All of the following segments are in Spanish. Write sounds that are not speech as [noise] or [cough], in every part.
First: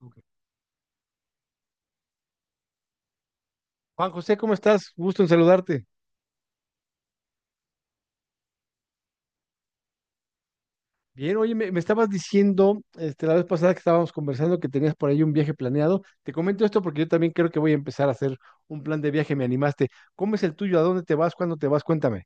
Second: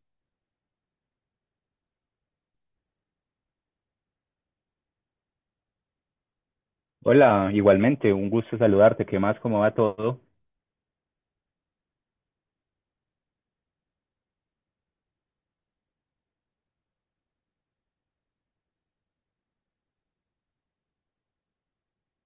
Ok. Juan José, ¿cómo estás? Gusto en saludarte. Hola, igualmente, un gusto saludarte. ¿Qué más? ¿Cómo va todo? Bien, oye, me estabas diciendo la vez pasada que estábamos conversando que tenías por ahí un viaje planeado. Te comento esto porque yo también creo que voy a empezar a hacer un plan de viaje, me animaste. ¿Cómo es el tuyo? ¿A dónde te vas? ¿Cuándo te vas? Cuéntame.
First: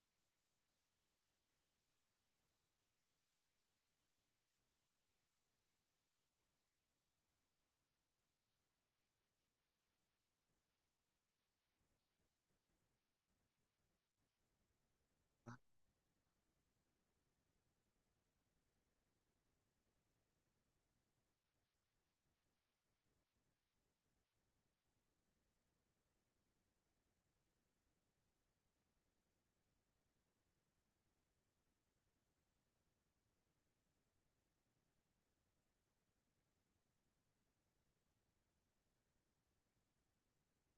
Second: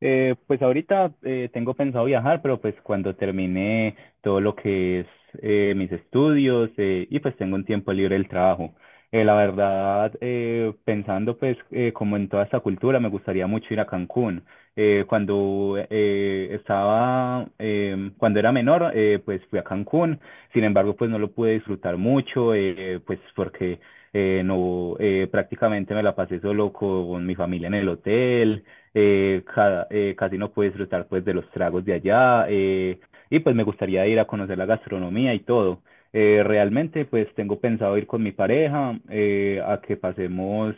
Pues ahorita tengo pensado viajar, pero pues cuando termine todo lo que es mis estudios y pues tengo un tiempo libre del trabajo. La verdad, pensando pues como en toda esta cultura, me gustaría mucho ir a Cancún. Cuando cuando era menor, pues fui a Cancún. Sin embargo, pues no lo pude disfrutar mucho, pues porque no, prácticamente me la pasé solo con mi familia en el hotel casi no pude disfrutar pues de los tragos de allá, y pues me gustaría ir a conocer la gastronomía y todo. Realmente pues tengo pensado ir con mi pareja a que pasemos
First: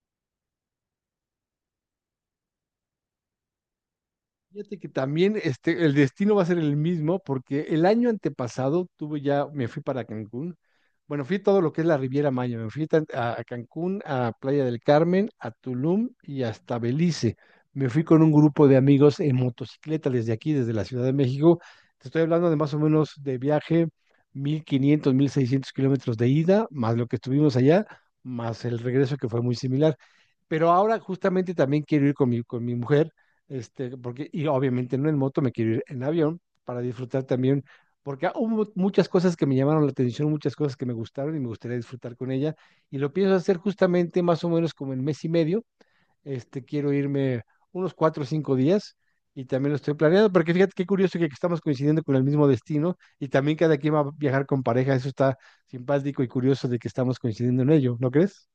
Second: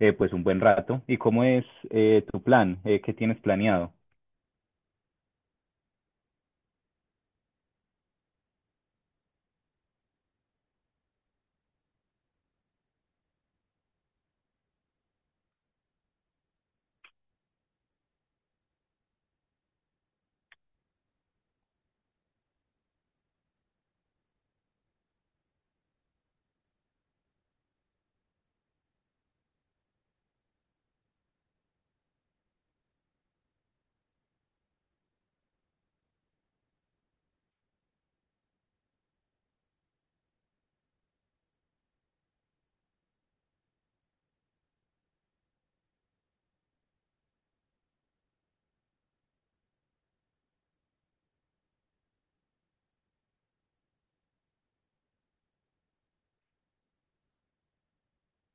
pues un buen rato. ¿Y cómo es tu plan? ¿Qué tienes planeado? Fíjate que también el destino va a ser el mismo porque el año antepasado tuve ya, me fui para Cancún. Bueno, fui todo lo que es la Riviera Maya. Me fui a Cancún, a Playa del Carmen, a Tulum y hasta Belice. Me fui con un grupo de amigos en motocicleta desde aquí, desde la Ciudad de México. Te estoy hablando de más o menos de viaje 1500 1600 km de ida, más lo que estuvimos allá, más el regreso que fue muy similar, pero ahora justamente también quiero ir con con mi mujer, porque, y obviamente no en moto, me quiero ir en avión para disfrutar también, porque hubo muchas cosas que me llamaron la atención, muchas cosas que me gustaron y me gustaría disfrutar con ella, y lo pienso hacer justamente más o menos como en mes y medio, quiero irme unos 4 o 5 días. Y también lo estoy planeando, porque fíjate qué curioso que estamos coincidiendo con el mismo destino y también cada quien va a viajar con pareja. Eso está simpático y curioso de que estamos coincidiendo en ello, ¿no crees?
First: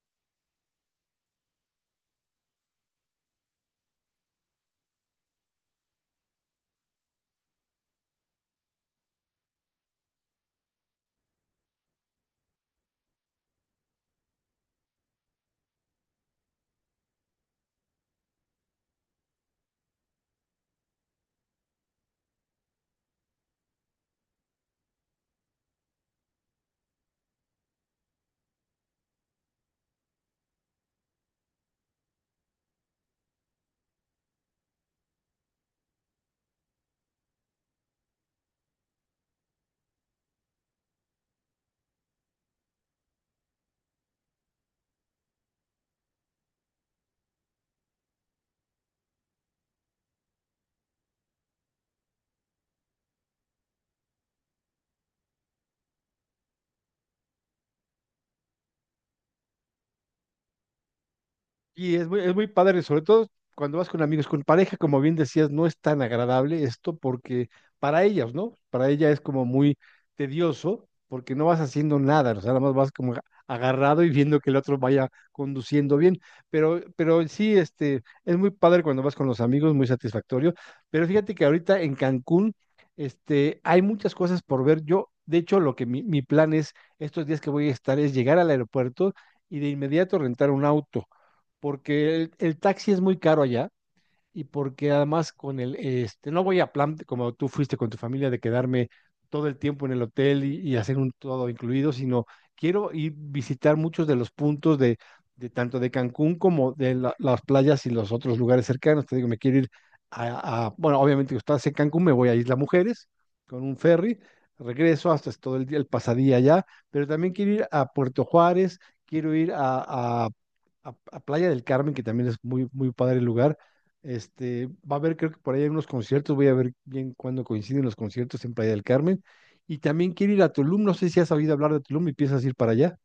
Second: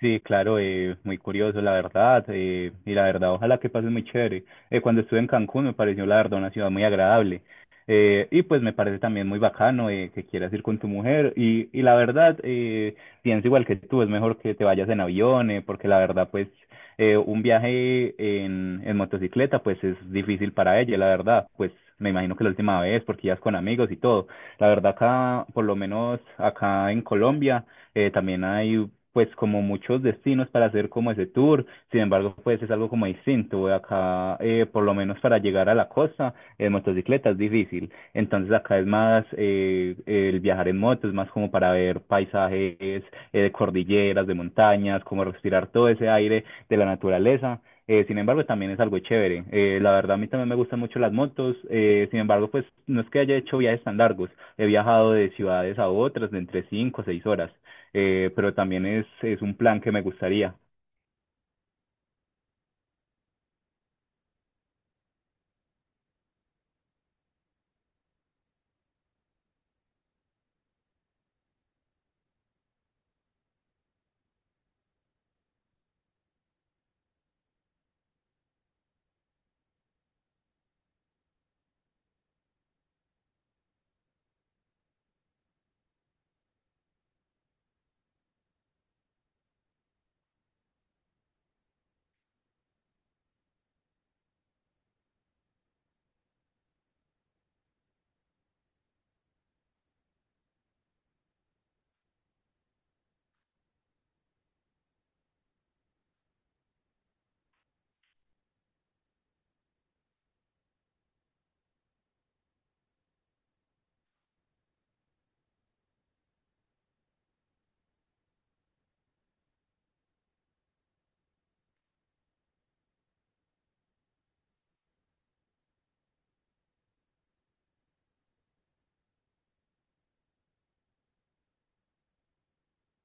Sí, claro, muy curioso, la verdad, y la verdad, ojalá que pase muy chévere. Cuando estuve en Cancún me pareció, la verdad, una ciudad muy agradable. Y pues me parece también muy bacano que quieras ir con tu mujer. Y la verdad, pienso igual que tú, es mejor que te vayas en avión, porque la verdad, pues un viaje en motocicleta, pues es difícil para ella, la verdad, pues me imagino que la última vez, porque ya es con amigos y todo. La verdad, acá, por lo menos acá en Colombia, también hay pues como muchos destinos para hacer como ese tour, sin embargo pues es algo como distinto, acá por lo menos para llegar a la costa en motocicleta es difícil, entonces acá es más el viajar en moto, es más como para ver paisajes de cordilleras, de montañas, como respirar todo ese aire de la naturaleza. Sin embargo, también es algo chévere. La verdad, a mí también me gustan mucho las motos. Sin embargo, pues no es que haya hecho viajes tan largos. He viajado de ciudades a otras de entre cinco o seis horas, pero también es un plan que me gustaría. Y es es muy padre, sobre todo cuando vas con amigos, con pareja, como bien decías. No es tan agradable esto porque para ellas, ¿no? Para ella es como muy tedioso porque no vas haciendo nada, o sea, nada más vas como agarrado y viendo que el otro vaya conduciendo bien, pero sí, es muy padre cuando vas con los amigos, muy satisfactorio, pero fíjate que ahorita en Cancún, hay muchas cosas por ver. Yo, de hecho, lo que mi plan es, estos días que voy a estar, es llegar al aeropuerto y de inmediato rentar un auto porque el taxi es muy caro allá, y porque además con el, no voy a plan, como tú fuiste con tu familia, de quedarme todo el tiempo en el hotel y hacer un todo incluido, sino quiero ir visitar muchos de los puntos de tanto de Cancún como de las playas y los otros lugares cercanos. Te digo, me quiero ir a, bueno, obviamente estás en Cancún, me voy a Isla Mujeres con un ferry, regreso hasta todo el día, el pasadía allá, pero también quiero ir a Puerto Juárez, quiero ir a, a Playa del Carmen, que también es muy padre el lugar. Va a haber, creo que por ahí hay unos conciertos, voy a ver bien cuándo coinciden los conciertos en Playa del Carmen. Y también quiero ir a Tulum, no sé si has oído hablar de Tulum y piensas ir para allá.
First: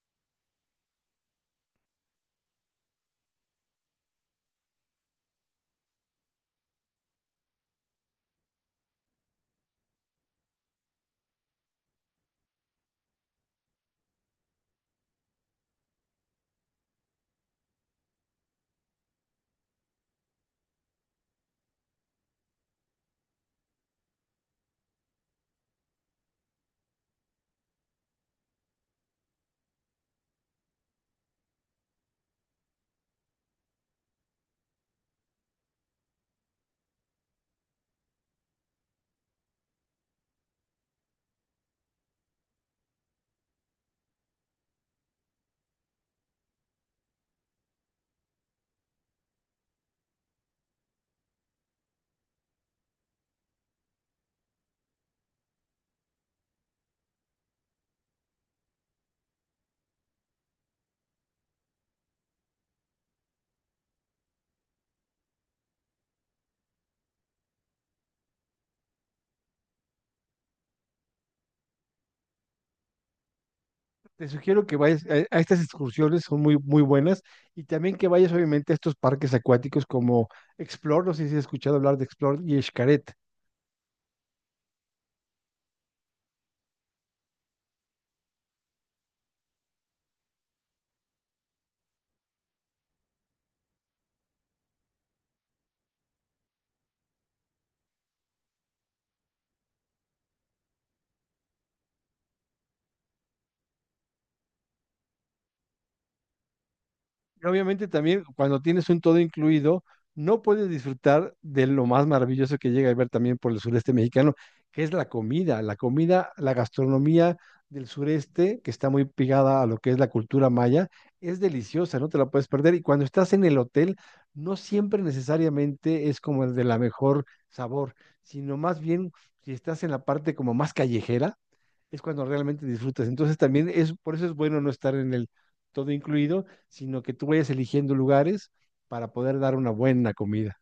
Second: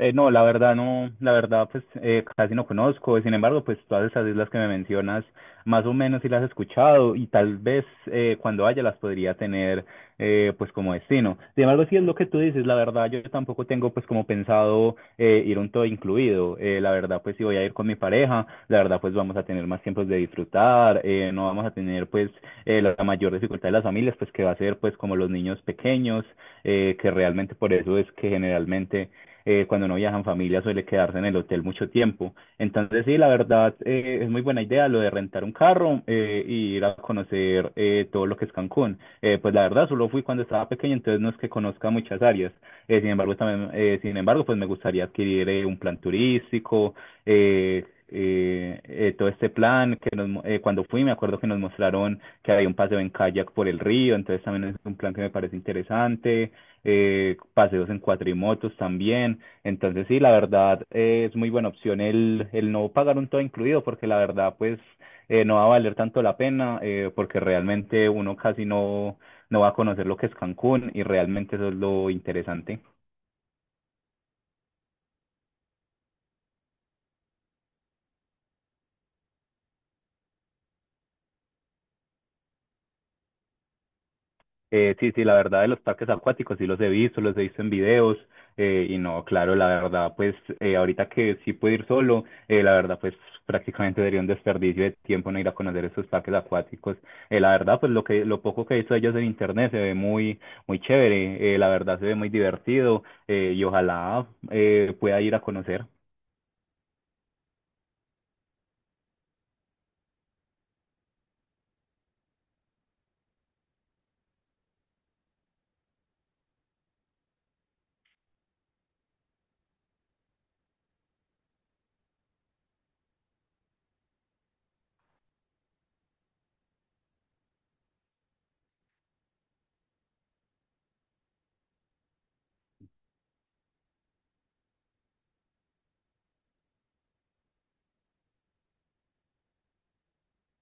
No, la verdad no, la verdad pues casi no conozco, sin embargo pues todas esas islas que me mencionas más o menos sí las he escuchado y tal vez cuando haya las podría tener pues como destino. Sin embargo sí es lo que tú dices, la verdad yo tampoco tengo pues como pensado ir un todo incluido. La verdad pues si voy a ir con mi pareja, la verdad pues vamos a tener más tiempos de disfrutar, no vamos a tener pues la mayor dificultad de las familias pues que va a ser pues como los niños pequeños, que realmente por eso es que generalmente cuando no viajan familia suele quedarse en el hotel mucho tiempo. Entonces sí, la verdad es muy buena idea lo de rentar un carro y ir a conocer todo lo que es Cancún. Pues la verdad solo fui cuando estaba pequeño, entonces no es que conozca muchas áreas. Sin embargo, pues me gustaría adquirir un plan turístico. Todo este plan que cuando fui me acuerdo que nos mostraron que había un paseo en kayak por el río, entonces también es un plan que me parece interesante, paseos en cuatrimotos también, entonces sí, la verdad es muy buena opción el no pagar un todo incluido porque la verdad pues no va a valer tanto la pena porque realmente uno casi no, no va a conocer lo que es Cancún y realmente eso es lo interesante. Te sugiero que vayas a estas excursiones, son muy buenas. Y también que vayas, obviamente, a estos parques acuáticos como Explore, no sé si has escuchado hablar de Explore y Xcaret. Sí, sí, la verdad de los parques acuáticos sí los he visto en videos, y no, claro, la verdad pues ahorita que sí puedo ir solo, la verdad pues prácticamente sería un desperdicio de tiempo no ir a conocer esos parques acuáticos. La verdad pues lo que lo poco que he visto de ellos en internet se ve muy muy chévere, la verdad se ve muy divertido, y ojalá pueda ir a conocer. Y obviamente también cuando tienes un todo incluido, no puedes disfrutar de lo más maravilloso que llega a ver también por el sureste mexicano, que es la comida, la comida, la gastronomía del sureste, que está muy pegada a lo que es la cultura maya, es deliciosa, no te la puedes perder. Y cuando estás en el hotel, no siempre necesariamente es como el de la mejor sabor, sino más bien si estás en la parte como más callejera es cuando realmente disfrutas. Entonces también es, por eso es bueno no estar en el todo incluido, sino que tú vayas eligiendo lugares para poder dar una buena comida.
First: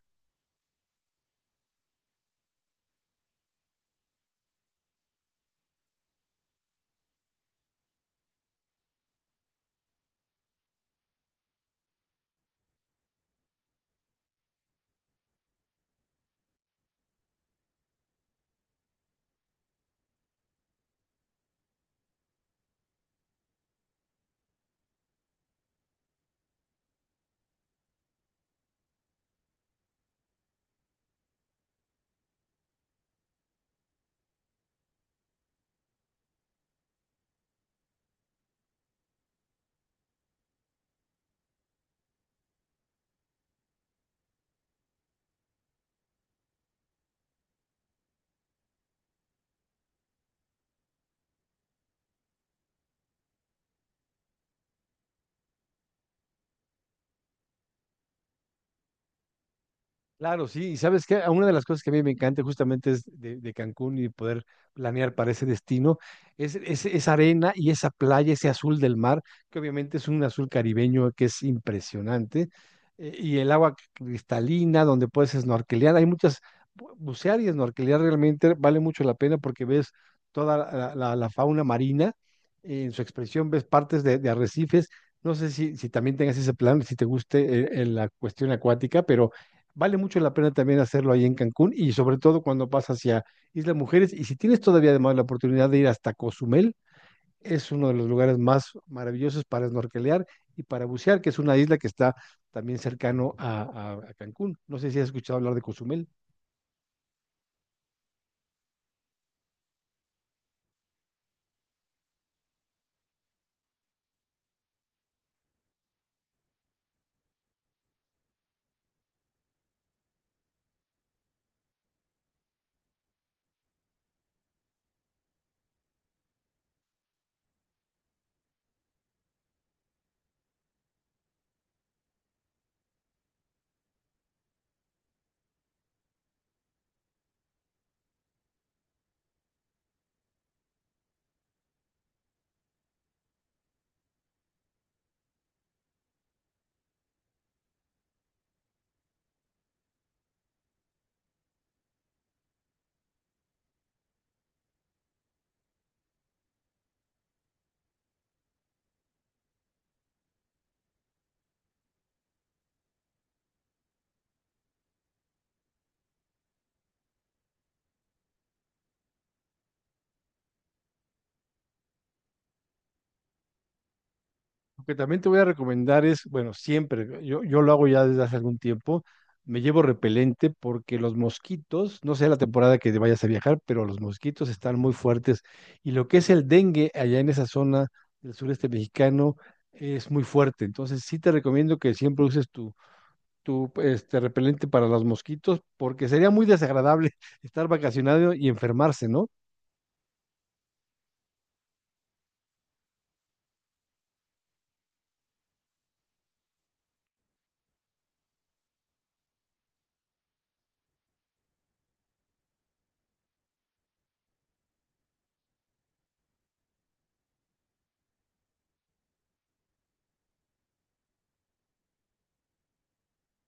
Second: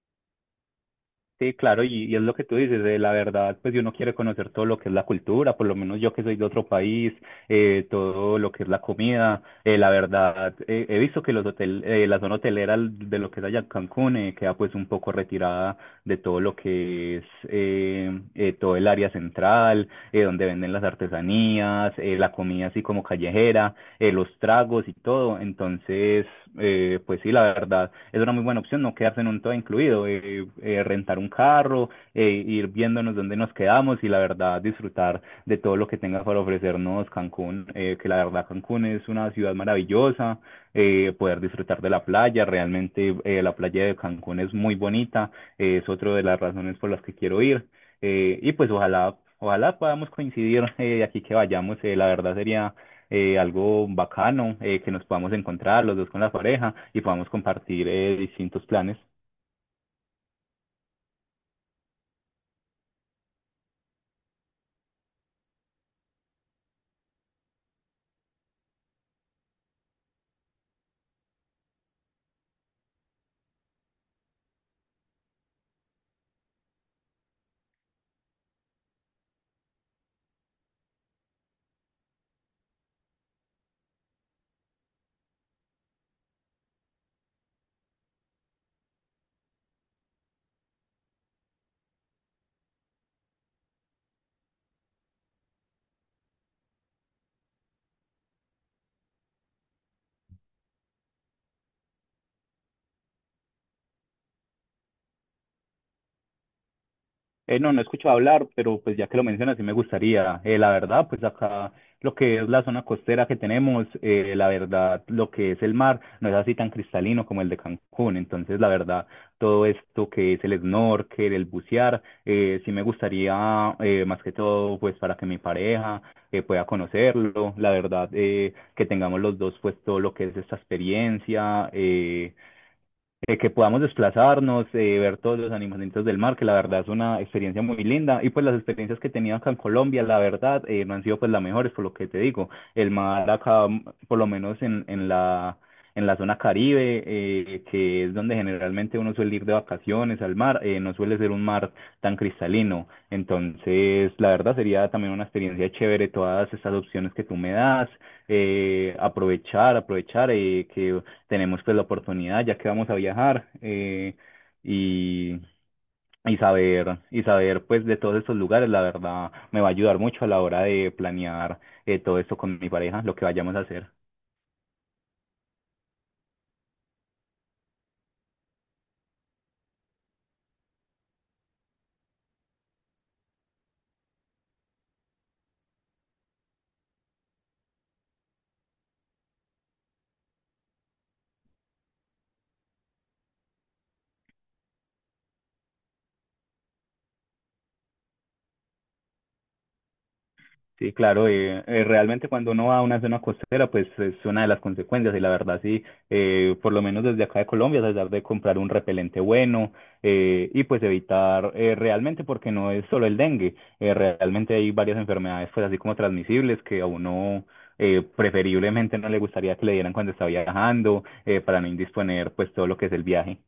Sí, claro, y es lo que tú dices, la verdad, pues si uno quiere conocer todo lo que es la cultura, por lo menos yo que soy de otro país, todo lo que es la comida, la verdad, he visto que los hotel, la zona hotelera de lo que es allá Cancún queda pues un poco retirada de todo lo que es todo el área central, donde venden las artesanías, la comida así como callejera, los tragos y todo, entonces pues sí, la verdad, es una muy buena opción no quedarse en un todo incluido, rentar un carro, ir viéndonos dónde nos quedamos y la verdad disfrutar de todo lo que tenga para ofrecernos Cancún, que la verdad Cancún es una ciudad maravillosa, poder disfrutar de la playa, realmente la playa de Cancún es muy bonita, es otra de las razones por las que quiero ir, y pues ojalá, ojalá podamos coincidir de aquí que vayamos. La verdad sería algo bacano, que nos podamos encontrar los dos con la pareja y podamos compartir distintos planes. Claro, sí, y sabes que una de las cosas que a mí me encanta justamente es de Cancún y poder planear para ese destino, es, esa arena y esa playa, ese azul del mar, que obviamente es un azul caribeño que es impresionante, y el agua cristalina donde puedes snorkelear, hay muchas, bucear y snorkelear realmente vale mucho la pena porque ves toda la fauna marina, en su expresión ves partes de arrecifes, no sé si también tengas ese plan, si te guste la cuestión acuática, pero... Vale mucho la pena también hacerlo ahí en Cancún, y sobre todo cuando vas hacia Isla Mujeres. Y si tienes todavía además la oportunidad de ir hasta Cozumel, es uno de los lugares más maravillosos para snorkelear y para bucear, que es una isla que está también cercano a, a Cancún. No sé si has escuchado hablar de Cozumel. No, no he escuchado hablar, pero pues ya que lo mencionas, sí me gustaría. La verdad, pues acá lo que es la zona costera que tenemos, la verdad, lo que es el mar no es así tan cristalino como el de Cancún. Entonces, la verdad, todo esto que es el snorkel, el bucear, sí me gustaría, más que todo, pues para que mi pareja pueda conocerlo. La verdad, que tengamos los dos, pues todo lo que es esta experiencia. Que podamos desplazarnos, ver todos los animalitos del mar, que la verdad es una experiencia muy linda. Y pues las experiencias que he tenido acá en Colombia, la verdad, no han sido pues las mejores, por lo que te digo. El mar acá, por lo menos en la zona Caribe, que es donde generalmente uno suele ir de vacaciones al mar, no suele ser un mar tan cristalino. Entonces, la verdad sería también una experiencia chévere todas estas opciones que tú me das, aprovechar, aprovechar, que tenemos pues la oportunidad, ya que vamos a viajar, y, y saber pues de todos estos lugares, la verdad, me va a ayudar mucho a la hora de planear todo esto con mi pareja, lo que vayamos a hacer. Lo que también te voy a recomendar es, bueno, siempre, yo lo hago ya desde hace algún tiempo, me llevo repelente porque los mosquitos, no sé la temporada que vayas a viajar, pero los mosquitos están muy fuertes, y lo que es el dengue allá en esa zona del sureste mexicano es muy fuerte. Entonces sí te recomiendo que siempre uses tu repelente para los mosquitos, porque sería muy desagradable [laughs] estar vacacionado y enfermarse, ¿no? Sí, claro, realmente cuando uno va a una zona costera, pues es una de las consecuencias y la verdad sí, por lo menos desde acá de Colombia, tratar de comprar un repelente bueno, y pues evitar realmente, porque no es solo el dengue, realmente hay varias enfermedades pues así como transmisibles que a uno preferiblemente no le gustaría que le dieran cuando está viajando para no indisponer pues todo lo que es el viaje.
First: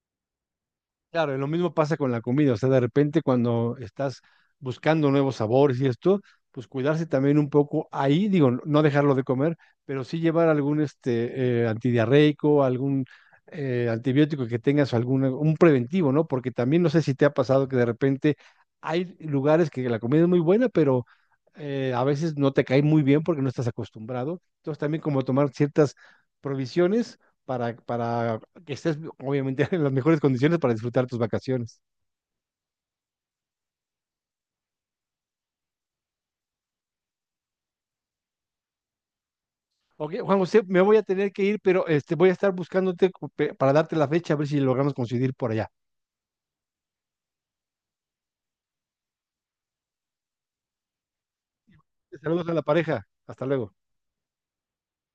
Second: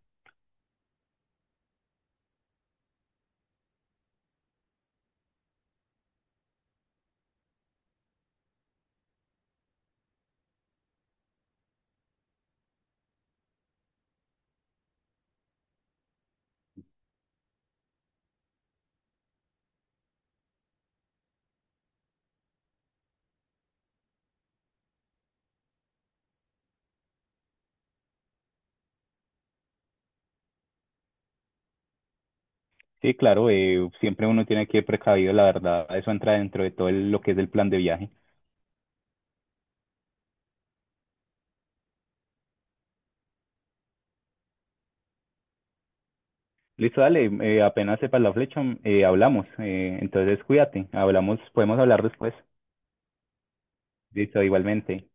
Claro, y lo mismo pasa con la comida, o sea, de repente cuando estás buscando nuevos sabores y esto, pues cuidarse también un poco ahí, digo, no dejarlo de comer, pero sí llevar algún antidiarreico, algún antibiótico que tengas, algún un preventivo, ¿no? Porque también no sé si te ha pasado que de repente hay lugares que la comida es muy buena, pero a veces no te cae muy bien porque no estás acostumbrado. Entonces también como tomar ciertas provisiones para que estés obviamente en las mejores condiciones para disfrutar tus vacaciones. Sí, claro, siempre uno tiene que ir precavido, la verdad, eso entra dentro de todo el- lo que es el plan de viaje. Ok, Juan José, me voy a tener que ir, pero voy a estar buscándote para darte la fecha, a ver si logramos coincidir por allá. Listo, dale, apenas sepas la flecha, hablamos. Entonces cuídate, hablamos, podemos hablar después. Saludos a la pareja. Hasta luego. Listo, igualmente.